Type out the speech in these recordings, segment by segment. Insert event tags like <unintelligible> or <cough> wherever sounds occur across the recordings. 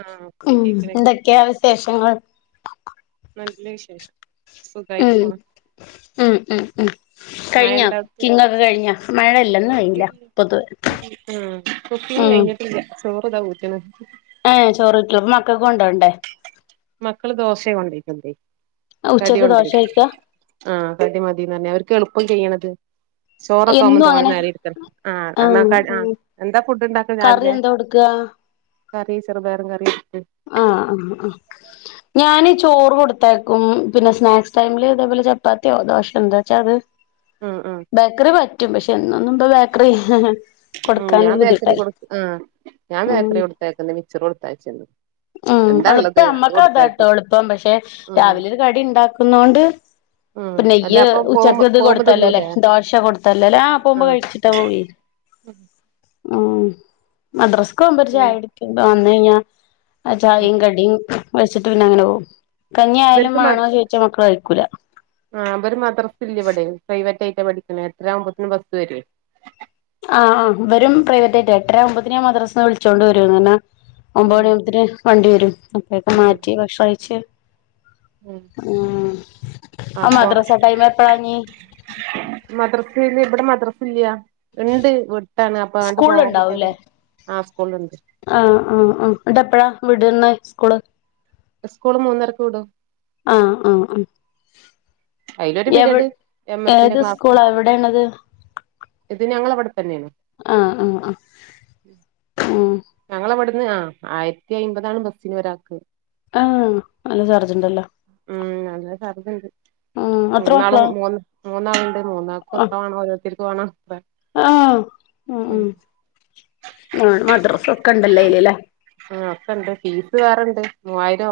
ആഹ് ഉം കേക്ക്ണ് കേ എന്തൊക്ക്യാ വിശേഷങ്ങള് നല്ല വിശേഷം സുഖായിട്ട് ഉം പോണ് ഉം ഉം ഉം കഴിഞ്ഞോ മഴണ്ടോ അവ്ട്ക്ക് കിങൊക്കെ കഴിഞ്ഞാ മഴ ഇല്ല ഇന്ന് വെയിലാ പൊതുവേ ഉം കുക്കിംഗ് ഉം കഴിഞ്ഞിട്ടില്ല ചോറ്താ ഊറ്റ്ണ് ഏഹ് ചോറൂറ്റാ അപ്പൊ മക്കക്ക് കൊണ്ടോണ്ടേ മക്കള് ദോശേ കൊണ്ടോയിക്ക്ന്നതെ കടി ഉച്ചക്ക് ദോശ കൊണ്ടോയി കഴിക്കാ ആഹ് കടി മതീന്ന് പറഞ്ഞ് അവർക്ക് എളുപ്പം കയ്യ്ണത് ചോറൊക്കാവുമ്പോ എന്നും തോന അങ്ങനെ നേരം ഇരിക്കണം ആഹ് എന്നാ ക ആഹ് എന്താ ഫുഡ് ഇണ്ടാക്ക കറി രാവിലെ എന്താ കൊടുക്കാ കറി ചെറ്പയറും കറി ആഹ് ആഹ് ആഹ് ഞാനി ചോറ് കൊട്ത്തയക്കും പിന്നെ സ്നാക്സ് ടൈമില് അതേപോലെ ചപ്പാത്ത്യോ ദോശ എന്താച്ചാ അത് ഉം ഉം ബേക്കറി പറ്റും പക്ഷെ എന്നൊന്നും ഇപ്പം ബേക്കറി ഉം ഞാൻ കൊടുക്കാനൊരു ബേക്കറി ബുദ്ധിമുട്ടല്ലേ കൊട് ആഹ് ഞാൻ ഉം ബേക്കറി കൊട്ത്തയക്ക്ന്ന് മിച്ചറ് കൊട്ത്തയച്ച്ണ്ട് ഉം എളുപ്പം നമ്മക്ക് അതാട്ടോ എളുപ്പം പക്ഷെ ഉം രാവിലെ ഒരു കടി ഇണ്ടാക്ക്ന്നൊണ്ട് ഉം പ്പം അല്ല ഇയ്യ് അപ്പം ഉച്ചക്ക് പോവുമ്പം ഇത് പോവുമ്പം കൊട്ത്തല്ലോലേ തിന്നൂലേ ദോശ കൊടുത്തല്ലോലേ ആഹ് പോവ്മ്പോ കഴിച്ചിട്ടാ പോവേ ഉം ഉം മദ്രസ്ക്ക് പോവുമ്പൊര് പിന്നെ ചായ കുടിക്കും വെന്നഴിഞ്ഞാ ആ ഉം ചായീം കടിം കഴിച്ചിട്ട് പിന്നെ അങ്ങനെ പോകും കഞ്ഞി ആയാലും മാണോ ചോയിച്ചാ മക്കള് കഴിക്കൂല ആഹ് ഇവര് മദ്രസ ഇല്ല ഇവിടെ പ്രൈവറ്റായിട്ടാ പഠിക്ക്ണ എട്ടരാവുമ്പോത്തിന് ബസ് വെരും ആഹ് ആഹ് ഇവരും പ്രൈവറ്റായിട്ടാ എട്ടരാവുമ്പോത്തിന് ഞാൻ മദ്രാസ്ന്ന് വിളിച്ചോണ്ട് വരും കാരണം ഒമ്പത് ഉം മണിയാവുമ്പോത്തിന് വണ്ടി വരും അപ്പഴേക്കും ഉം മാറ്റി ഭക്ഷണം കഴിച്ച് ഉം ഉം ആ മദ്രസ ടൈമ് എപ്പളാഞ്ഞ് മദ്രസില് ഇവിടെ മദ്രസ ഇല്ല ഇണ്ട് വി ട്ടാണ് അപ്പാണ്ട് സ്കൂളിൽ പോവാൻ ഉണ്ടാവൂല്ലേ കുട്ട്യേള്ക്ക് ആഹ് സ്കൂള്ല്ണ്ട് ആഹ് ആഹ് ആഹ് ഇന്നെട്ട് എപ്പഴാ വിടുന്ന സ്കൂള് സ്കൂള് മൂന്നരക്ക് വിടും ആഹ് ആഹ് ആ അയിലൊരു പീരീഡ് എവിടെ എം എസിന്റെ ഏത് ക്ലാസ് സ്കൂളാ എവിടേണത് ഇത് ഞങ്ങളെ ഇവിടെ ഇവിടെന്നേണ് ആഹ് ആഹ് ആഹ് ഉം ഞങ്ങളെ ഇവിടുന്ന് ആഹ് ആയി രത്തി അയ്മ്പതാണ് ബസ്സിന് ഒരാൾക്ക് ആഹ് നല്ല ചാർജുണ്ടല്ലോ മൂന്നാള് മൂന്ന് മൂന്നാളുണ്ട് മൂന്നാൾക്കും അത്ര ആഹ് വേണം ഓരോരുത്തർക്കും വേണം പ ആഹ് ഉം ഉം ആ മദ്രസ് ഒക്കെ ഉണ്ടല്ലോ അയ്ല് ആഹ് ഒക്കെണ്ട് ഫീസ് വേറെണ്ട് മൂവായിരം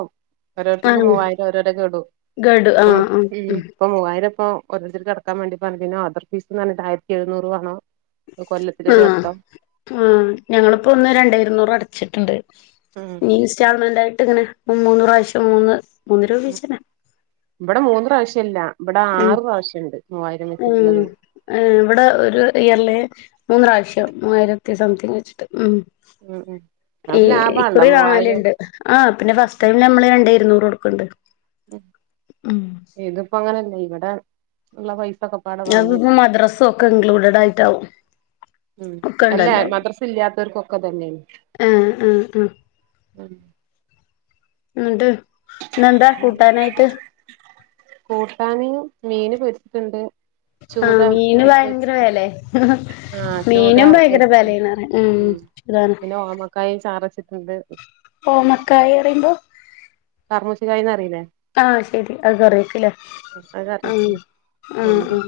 ഓരോരുത്തർക്ക് ആഹ് മൂവായിരം ഒരോരൊ ഗടു ഗഡു ആഹ് ഇപ്പം ആഹ് ഉം ഇപ്പം മൂവായിരം ഇപ്പോ ഒരോരുത്തർക്ക് അടക്കാൻ വേണ്ടി പറഞ്ഞു പിന്നെ അദർ ഫീസ്ന്ന് പറഞ്ഞിട്ട് ആയിരത്തി എഴുന്നൂറ് വേണം കൊല്ലത്തിൽ ഒരു ആഹ് വട്ടം ആഹ് ഞങ്ങളിപ്പോ ഒന്ന് രണ്ടേ ഇരുന്നൂറ് അടച്ചിട്ടുണ്ട് ഉം ഇനി ഇൻസ്റ്റാൾമെന്റ് ആയിട്ട് ഇങ്ങനെ മൂന്ന് പ്രാവശ്യം മൂന്ന് മൂന്ന് രൂപ വീതിച്ചെന്നെ ഇവിടെ മൂന്ന് പ്രാവശ്യം അല്ല ഇവിടെ ഉം ആറ് പ്രാവശ്യം ഉണ്ട് മൂവായിരം വെച്ചിട്ടുള്ളത് ഏ ഇവിടെ ഒരു ഇയറില് മൂന്നു പ്രാവശ്യം മൂവായിരത്തി സംതിങ്ങ് വെച്ചിട്ട് ഉം ഉം ഉം ഈ അപ്പൊ ലാഭാണല്ലോ കുറി മൂവായിരം വാങ്ങലുണ്ട് ആ പിന്നെ ഫസ്റ്റ് ടൈം നമ്മള് രണ്ടേ ഇരുന്നൂറ് കൊടുക്ക്ണ്ട് ഇതിപ്പോ അങ്ങനല്ലെ ഇവിടെ ഉള്ള പൈസ ഒക്കെ ഞങ്ങൾക്ക് ഇപ്പം മദ്രസ് ഒക്കെ ഇൻക്ലൂഡഡ് ആയിട്ടാവും ഉം ഒക്കെ അല്ല ഉണ്ടല്ലോ മദ്രസ് ഇല്ലാത്തവർ കൊക്കെ ഇതന്നെയാണ് ഏഹ് ആഹ് ആ ഉം എന്നിട്ട് ഇന്ന് എന്താ കൂട്ടാനായിട്ട് കൂട്ടാന് മീന് പൊരിക്ക്ണ്ട് ആഹ് ചൂത മീന് ഭയങ്കര പൊരിച്ചത് വെലേ ആഹ് ചൂത മീനും ഭയങ്കര പൊരിച്ചു വെലേണ് പറയാ ഉം അതാണ് പിന്നെ ഓമക്കായും ചാറച്ച്ട്ടുണ്ട് ഓമക്കായി പറയുമ്പോൾ കർമ്മൂസ കായീന്ന് പറയില്ലേ ആഹ് ശരി അത് കറി വെക്കലേ അത് കറി ആഹ് വെച്ച് ആ പിന്നെ ആ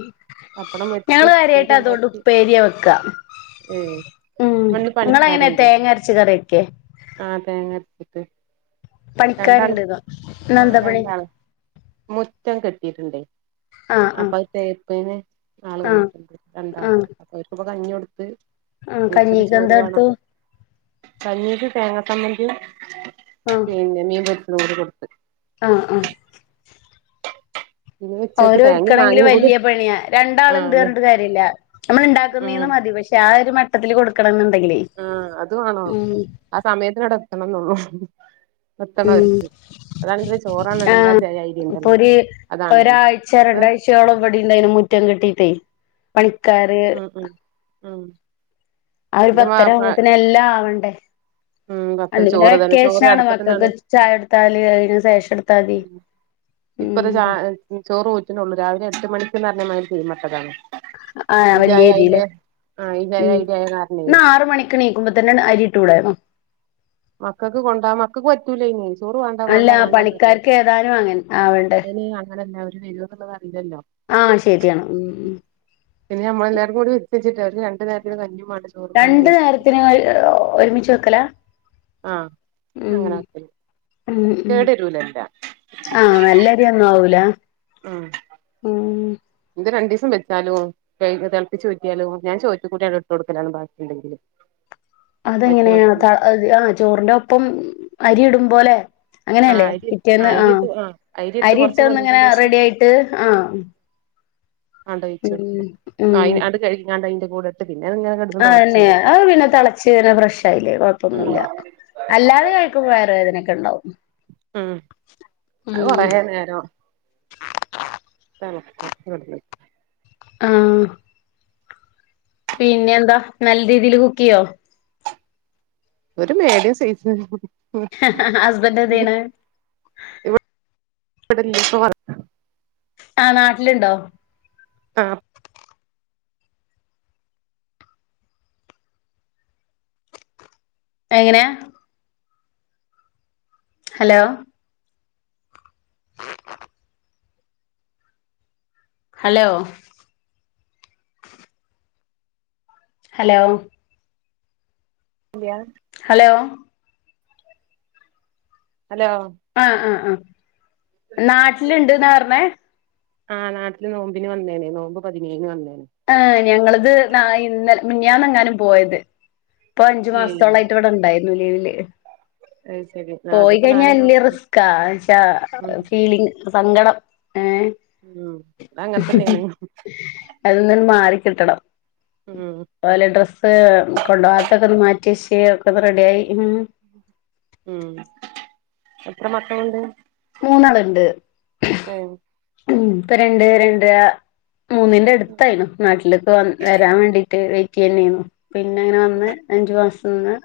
പപ്പടം പൊരിച്ച് ഞങ്ങൾ കാര്യായിട്ട് ഉപ്പേരി അത്കൊണ്ട് ഉണ്ടാക്കി ഉപ്പേരിയ വെക്കാ ഏഹ് ഉം ഇവിടിന്ന് നിങ്ങള് എങ്ങനെയാ പണിക്കാരുണ്ടേ തേങ്ങ അരച്ച് കറി വെക്കെ ആഹ് തേങ്ങ അരച്ചിട്ട് രണ്ടാള് പണിക്കാരുണ്ട് ന്നൊ ഇന്ന് ആഹ് എന്താ പണി രണ്ടാള് മുറ്റം കെട്ടിയിട്ടുണ്ടേ ആഹ് ആഹ് അപ്പം അത് തേ പ്പിന് ആൾ ആഹ് വന്നിട്ടുണ്ട് രണ്ടാൾ ആഹ് ഓര്ക്ക് ഇപ്പൊ കഞ്ഞി കൊടുത്ത് ആഹ് കഞ്ഞീക്ക് എന്താ കൊടുത്തു കഞ്ഞീക്ക് തേങ്ങ ചമ്മന്തിം ആഹ് പിന്നെ മീൻപൊരിച്ചതും കൂടി കൊടുത്ത് ആഹ് ആഹ് ഇനി ഉച്ചക്ക് ഓരെ തേങ്ങയും ഒരുക്കണെങ്കില് മാങ്ങയും കൂടി വല്യയ പണിയാ രണ്ടാള് ആഹ് ഉണ്ട് അതെ പറഞ്ഞിട്ട് കാര്യല്ല നമ്മള് ഉം ഉണ്ടാക്കുന്നതീന്ന് മതി പക്ഷെ ആഹ് ഒരു മട്ടത്തില് കൊടുക്കണംന്ന് ഉണ്ടെങ്കിലേ ആഹ് അത് വേണം ആഹ് സമയത്തിനവടെ എത്തണം ന്നൊള്ളൂ ഉം ചോറാണെണെങ്കില് ആ ആഹ് ജയ അരി ഉണ്ടല്ലോ ഇപ്പൊര് അതാണ് ഒരാഴ്ച അപ്പൊ രണ്ടാഴ് ഉച്ചയോളം ഇവടെയും ഉണ്ടായിനി മുറ്റം കെട്ടീട്ടേ പണിക്കാര് ഉം ആഹ് ആഹ് ഒരു പത്തരാവുമ്പത്തിന് എല്ലാം ആവണ്ടേ ഉം പത്തര അന്ന് പിന്നെ ചോറ് തന്നെ ചോറ് വെക്കേഷനാണ് അടുപ്പത്തിന്നാണ് മക്കക്കൊ- ചായ എടുത്താല് അയിന് ശേഷം എടു - ഇപ്പോ ഒരു ചാ എഹ് ഉം ചോറ് ഊറ്റ്നൊള്ളൂ രാവിലെ എട്ട് മണിക്ക് എന്നറിഞ്ഞ മാതിരി മട്ടലാണ് ആഹ് ഈ വലിയ അരില്ലേ ചായായില്ല്യേ ആഹ് ഈ ചായായില്ല്യേന്നറഞ്ഞ് <unintelligible> നിക്ക് എണീക്കുമ്പം തന്നെ അരി ഇട്ടൂടായിരുന്നോ മക്കക്ക് കൊണ്ടാ മാ മക്കക്ക് പറ്റൂല ഇനി ചോറ് വേണ്ട അല്ല വേണ്ട വേണ്ടാന്ന് പറയും പണിക്കാർക്ക് ഏതാനും അങ്ങനെ ആവണ്ടേ ഇനി അങ്ങനെല്ലാവരും വരോ ന്ന്ള്ളത് അറീല്ലല്ലോ ആഹ് ശരിയാണ് ഉം ഉം പിന്നെ ഞമ്മളെല്ലാരും കൂടി ഒരുക്കി വെച്ചിട്ട് രണ്ട് നേരത്തിന് കഞ്ഞിം വാ <unintelligible> ണ്ടച്ച് രണ്ട് നേരത്തിന് ഒരുമിച്ച് വെക്കലാ ആഹ് ഉം അങ്ങനാ വെക്കല് ഉം ഉം കേട് വരൂലല്ല ആഹ് നല്ല അരിയൊന്നും ആവൂല ഉം ഉം ഇത് രണ്ടീസം വെച്ചാലും കൈ അ് തെളപ്പിച്ചൂറ്റിയാലും ഞാൻ ചോദിച്ചു കുട്ടികൾക്ക് വെച്ച് കൊടുക്കലാണ് ബാക്കി ഇണ്ടെങ്കില് <inaudible> അതെങ്ങനെയാ താ ആഹ് ചോറിന്റെ ഒപ്പം അരിയിടുമ്പോലേ- ആ അങ്ങനെയല്ലേ അരി പിറ്റേന്ന് ആ ആഹ് അരിയിട്ട് ആ അരിയിട്ട് കുറച്ച് ഒന്ന് ഇങ്ങനെ വെന്തതിന്റെ ശേഷം റെഡിയായിട്ട് ആഹ് ആണ്ട് ഉം ഒഴിച്ചൊടുക്കു ഉം അയിന് അതു കഴിഞുങ്ങാണ്ട് അയിന്റ കൂടെഇട്ട് പിന്നെ അതിങ്ങനെ കെടന്ന് - ആഹ് തന്നേ അത് പിന്നെ തെളച്ച് പിന്നെ ഫ്രഷായില്ലേ ഉം കൊഴപ്പൊന്നുല്ല അല്ലാതെ കഴിക്കുമ്പോ വയറു വേദനയൊക്ക ഇണ്ടാവും ഉം അത് കൊറേ - നേരോ തെളക്കും വെള്ളൊ <unintelligible> യ് ആഹ് പിന്നെയെന്താ നല്ല രീതീല് കുക്ക് ചെയ്യോ ഒരു മേഡിയം സൈസ് ഹസ്ബൻന്റ് എന്ത് ചെയ്യ്ണ് ഇവട് ഇവടില്ല ഇപ്പ വർക്ക് ആഹ് നാട്ടില് ഇണ്ടോ ആഹ് എങ്ങനെയാ ഹലോ ഹലോ ഹലോ ഇല്ലിയ ഹലോ ഹലോ ആഹ് ആഹ് ആഹ് നാട്ടില് ഇണ്ട്ന്നാ പറഞ്ഞേ ആഹ് നാട്ടില് നോമ്പിന് വന്നേന് നോമ്പ് പതിനേഴിന് വന്നേന് ആഹ് ഞങ്ങളത് നാ ഇന്നലെ മിനിഞ്ഞാന്നെങ്ങാനും പോയത് ഇപ്പൊ അഞ്ച് ഏയ് മാസത്തോളായിട്ട് ഇവിടെ ഇണ്ടായിരുന്നു ലീവില് അത് ശരി ആ അതിപ്പോ പോയികഴിഞ്ഞാ നാല് വല്ല്യ മാസം റിസ്ക്കാ എന്നുച്ചാ ഉം ഫീലിംഗ്. സങ്കടം ഏ ഉം അത് അങ്ങനെ തന്നെയാണ് അതിനിയൊന്നു മാറിക്കിട്ടണം. ഉം ഓലെ ഡ്രസ്സ് കൊണ്ടോവാത്തൊക്കൊന്ന് മാറ്റിവെച്ച് ഒക്കൊന്ന് റെഡിയായി ഉം ഉം എത്ര മക്കളൊണ്ട്. മൂന്നാളൊണ്ട് ഇപ്പൊ രണ്ട് രണ്ടര മൂന്നിന്റെടുത്തായിനു നാട്ടിലേക്ക് വന്ന് വരാൻ വേണ്ടീട്ട് വെയിറ്റെയ്യന്നേയ്നു. പിന്നെയിങ്ങനെ വന്ന് അഞ്ചുമാസം നിന്ന്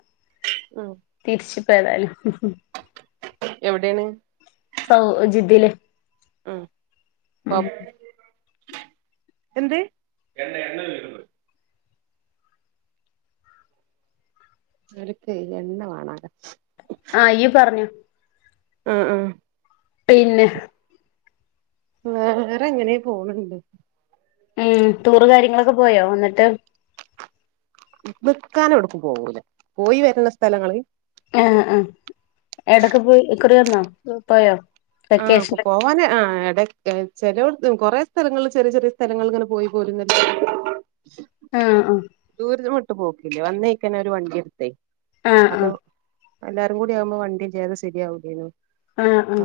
ആഹ് തിരിച്ചിപ്പേതായാലും. എവിടേണ് സൗ ജിദ്ദേല്. ഉം പൗ എന്തേ എണ്ണ എണ്ണതീർന്നു. ഇവരിക്കേ എണ്ണ വേണോലോ. ആ ഇയ്യ് പറഞ്ഞോ. ആഹ് ആഹ് പിന്നെ വേറെങ്ങനെ പോണണ്ട്. ഏഹ് ടൂറ് കാര്യങ്ങളൊക്കെ പോയോ വന്നെട്ട്. നിക്കാനെവിടെക്കും പോവൂല പോയിവരുന്ന സ്ഥലങ്ങള്. ഏ ഏ ഏവിടെക്കെ പോയി ഇക്കുറിവന്നോ പോയോ. ആ വെക്കേഷന് പൊക്കോ തോനെ ആ എടക്ക് ചെലോടത്ത് കൊറേ സ്ഥലങ്ങള് ചെറിയ ചെറിയ സ്ഥലങ്ങളങ്ങനെ പോയി പോരുന്നല്ലാതെ ആഹ് ദൂരതുവിട്ട് പോക്കില്ല വന്നിക്കണൊരു വണ്ടിയെടുത്തേ ആഹ് ആഹ് ആഹ് അപ്പൊ എല്ലാരും കൂടിയാവുമ്പോ വണ്ടിയില്ലാതെ സെരിയാവുല്ലേനു. ആ ആഹ്.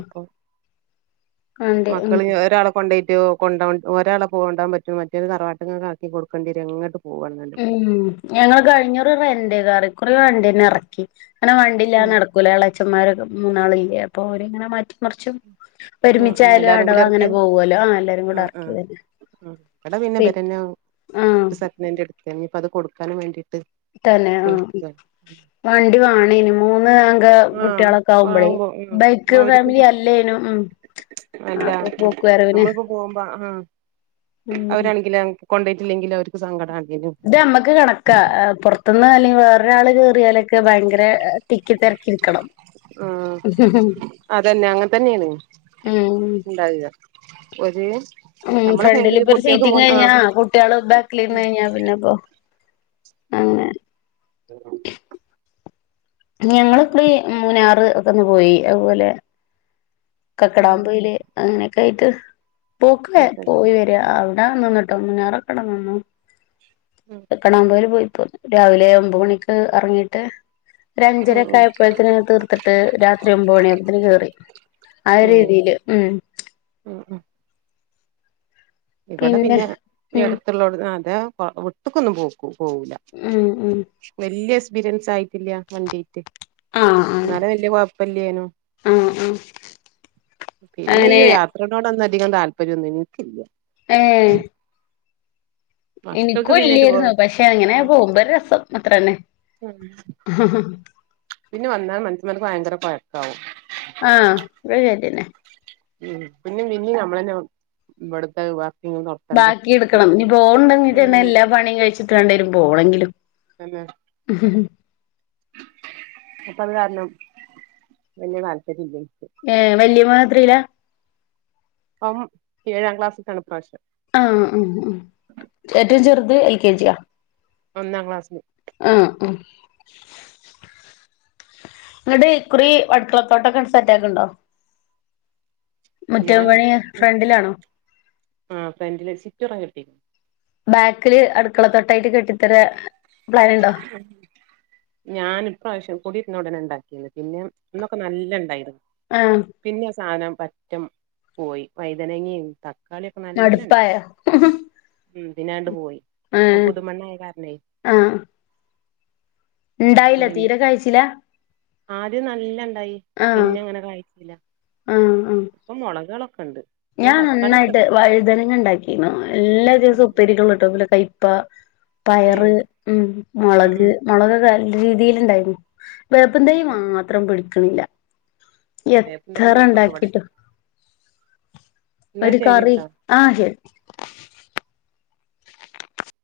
അതെ ഉം മക്കളിഞ്ഞ് ഒരാളെ കൊണ്ടൊയിറ്റ് കൊണ്ടോവാൻ ഒരാളെപ്പോ കൊണ്ടാവാൻ പറ്റോ മറ്റോരെ തറവാട്ടിങ്ങിക്കാക്കി കൊടുക്കണ്ടിവരും എങ്ങട്ടു ഉം ഞങ്ങള് കഴിഞ്ഞകുറി റെൻ്റ് കാറ് ഇക്കുറി വണ്ടീനെറക്കി കാരണം വണ്ടില്ലാതെ ഉം നട ക്കൂല ഇളേയച്ചന്മാരൊക്കെ മൂന്നാളില്ലേ അപ്പോ ഓരിങ്ങനെ മാറ്റി മറിച്ചും ഉം ഉം ഒരുമിച്ചായാലും എല്ലാരും കൂടി എറക്കിയ അടവങ്ങനെ പോവൂവല്ലോ ആ എല്ലാരുംകൂടെ അടക്കുവല്ലേ. ഉം ഇവടെ പിന്നെ ഇബരന്നെ ആഹ് സെക്കൻഡ് എടുത്തു ഇനിപ്പത് കൊടുക്കാനും വേണ്ടിട്ട്. തന്നെ ആഹ് വണ്ടി വാങ്ങണേനും. മൂന്ന് അംഗ ആഹ് കുട്ടികളൊക്കെയാവുമ്പഴേ ആവുമ്പോ ഉം ബൈക്ക് അവർക്ക് ഫാമിലി അല്ലേനും ഉം. അല്ല അപ്പൊ പോക്ക് വരവിന് നമ്മളിപ്പോ പോവുമ്പ ആഹ് ഉം അവരാണെങ്കിലോ കൊണ്ടൊയിട്ടില്ലെങ്കിലും അവർക്ക് സങ്കടാകീനു ഇത് ഞമ്മക്ക് കണക്കാ അ പൊറത്ത്ന്ന് അല്ലെങ്കി വേറൊരാള് കേറിയാലൊ ക്കെ ഭയങ്കര തിക്കിത്തെരക്കിനിക്കണം. ആഹ് അതന്നെ അങ്ങനെതന്നേണ് ഉം ഇണ്ടാകുക. ഒര് ഉം ഫ്രണ്ടിലിപ്പൊരു സീറ്റും കഴിഞ്ഞാ കുട്ടിയേള് ബേ ക്കിലിരുന്നുകഴിഞ്ഞാ പിന്നെപ്പോ അങ്ങനെ. ഞങ്ങള് ഇക്കുറി മുന്നാറ് ഒക്കൊന്ന് പോയി. അത് പോലെ കക്കടാമ്പൊയില് അങ്ങനെയൊക്കായിട്ട് പോക്ക് പോയിവര് ര അവിടെ നിന്നിട്ടൊന്ന് മുനാറൊക്കട നിന്നു. ഉം കക്കടാപോയില് പോയി പോന്നു. രാവിലെ ഒമ്പ് മണിക്ക് അറങ്ങീട്ട് ഒരഞ്ചരൊക്കെ ഉം ആയപ്പോഴത്തിന് തീർത്തിട്ട് രാത്രി ഒമ്പ് മണിയായപോത്തിന് കേറി. ആഹ് രീതീല് ഉം. ഉം ഉം ഇവിടെ പിന്നെ ഈ ഉം അടുത്തുള്ളോണ്ട് അതെ വിട്ട്ക്കൊന്നും പോക്കൂ പോവൂല. ഉം ഉം വല്യ എക്സ്പീരിയൻസ് ആയിട്ടില്ല വണ്ടിറ്റ്. ആഹ് എന്നാലോ ആഹ് വല്യ കൊഴപ്പല്ലേനും ആഹ് ആഹ് പിന്നെ ഈ അങ്ങനെ യാത്രനോടൊന്നധികം താല്പര്യോന്നും ഇനിക്കില്ല. ഏഹ് മക്കൾക്ക് എനിക്കും പിന്നെ ടൂ ഇല്ലായിരുന്നു പക്ഷെ അങ്ങനെ പോകുമ്പൊരു രസം അത്രന്നെ. പിന്നെ വന്നാൽ മനുഷന്മാർക്ക് ഭയങ്കര കൊഴക്കാവും. ആഹ് അത് ശരിയെന്നെ ഉം പിന്നെ പിന്നീ നമ്മളെന്നെ ഇവിടുതെ ബാക്കിടുക്കണം ഇനി പോണിണ്ടെങ്കത്തന്നെ ഉം എല്ലാ പണിയും കഴിച്ചിട്ട് വേണ്ടേരും പോണെങ്കിലും. തന്നെ അപ്പ അത് കാരണം വല്യ താല്പര്യല്ലെനിക്ക്. ഏഹ് വല്യേ മോൻ എത്രീല? അവൻ ഏഴാം ക്ലാസ്ക്കാണു ഇപ്രാവശ്യം. ആഹ് ഉം ഉം ഏറ്റവും ചെറുത് എൽ കെ ജിയാ? ഒന്നാം ക്ലാസ്ന് ആഹ് ആഹ് ഇങ്ങട്ട് ഇക്കുറി അടുക്കളത്തോട്ടൊക്കെ സെറ്റാക്ക്ണുണ്ടോ? ഞാൻ പണി ഫ്രണ്ടിലാണോ ആഹ് ഫ്രണ്ടില് ചുറ്റൊറം കെട്ടി. ബാക്കില് അടുക്കള തൊട്ടായിട്ട് കെട്ടിത്തര പ്ലാനുണ്ടോ? ഉം ഞാൻ ഇപ്രാവശ്യം കൂടീര്ന്ന ഉടനെ ഉണ്ടാക്കിന്ന് പിന്നെ അന്നൊക്കെ നല്ലണ്ടായിരുന്ന്. ആഹ് പിന്നെ ആഹ് സാനം പറ്റം പോയി വൈതനങ്ങി തക്കാളിയൊക്കെ നല്ലണ്ട് മടുപ്പായോ ഉം പിന്നാണ്ട് പോയി ആഹ് പുതുമണ്ണായ കാരണേ ആഹ് അപ്പൊ ഇണ്ടായില പിന്നെ തീര കായ്ച്ചില്ല. ആദ്യം നല്ലണ്ടായി ആഹ് ആഹ് ആഹ് ഇപ്പൊ മൊളകേളൊക്കെണ്ട്. ഞാൻ നന്നായിട്ട് വഴുതനങ്ങ ഉണ്ടാക്കിന്നു എല്ലാ ഉം. ദിവസവും ഉപ്പേരിക്കുള്ളേട്ടും അതു പോലെ കൈ പ്പ പയറ് ഏയ് ഉം ഉം മൊളക് ഉം മൊളകൊക്കെ നല്ല രീതിലിണ്ടായിരുന്നു. വേപ്പും തൈ മാത്രം പിടിക്കണില്ല വേപ്പും തയ്യേ ഉള്ളൂ ഇപ്പൊ ഇവിടെ എത്രണ്ടാക്കിട്ടും. എന്നാ ഒരു കറി ശരിട്ടോ ആഹ് ഉം ശരി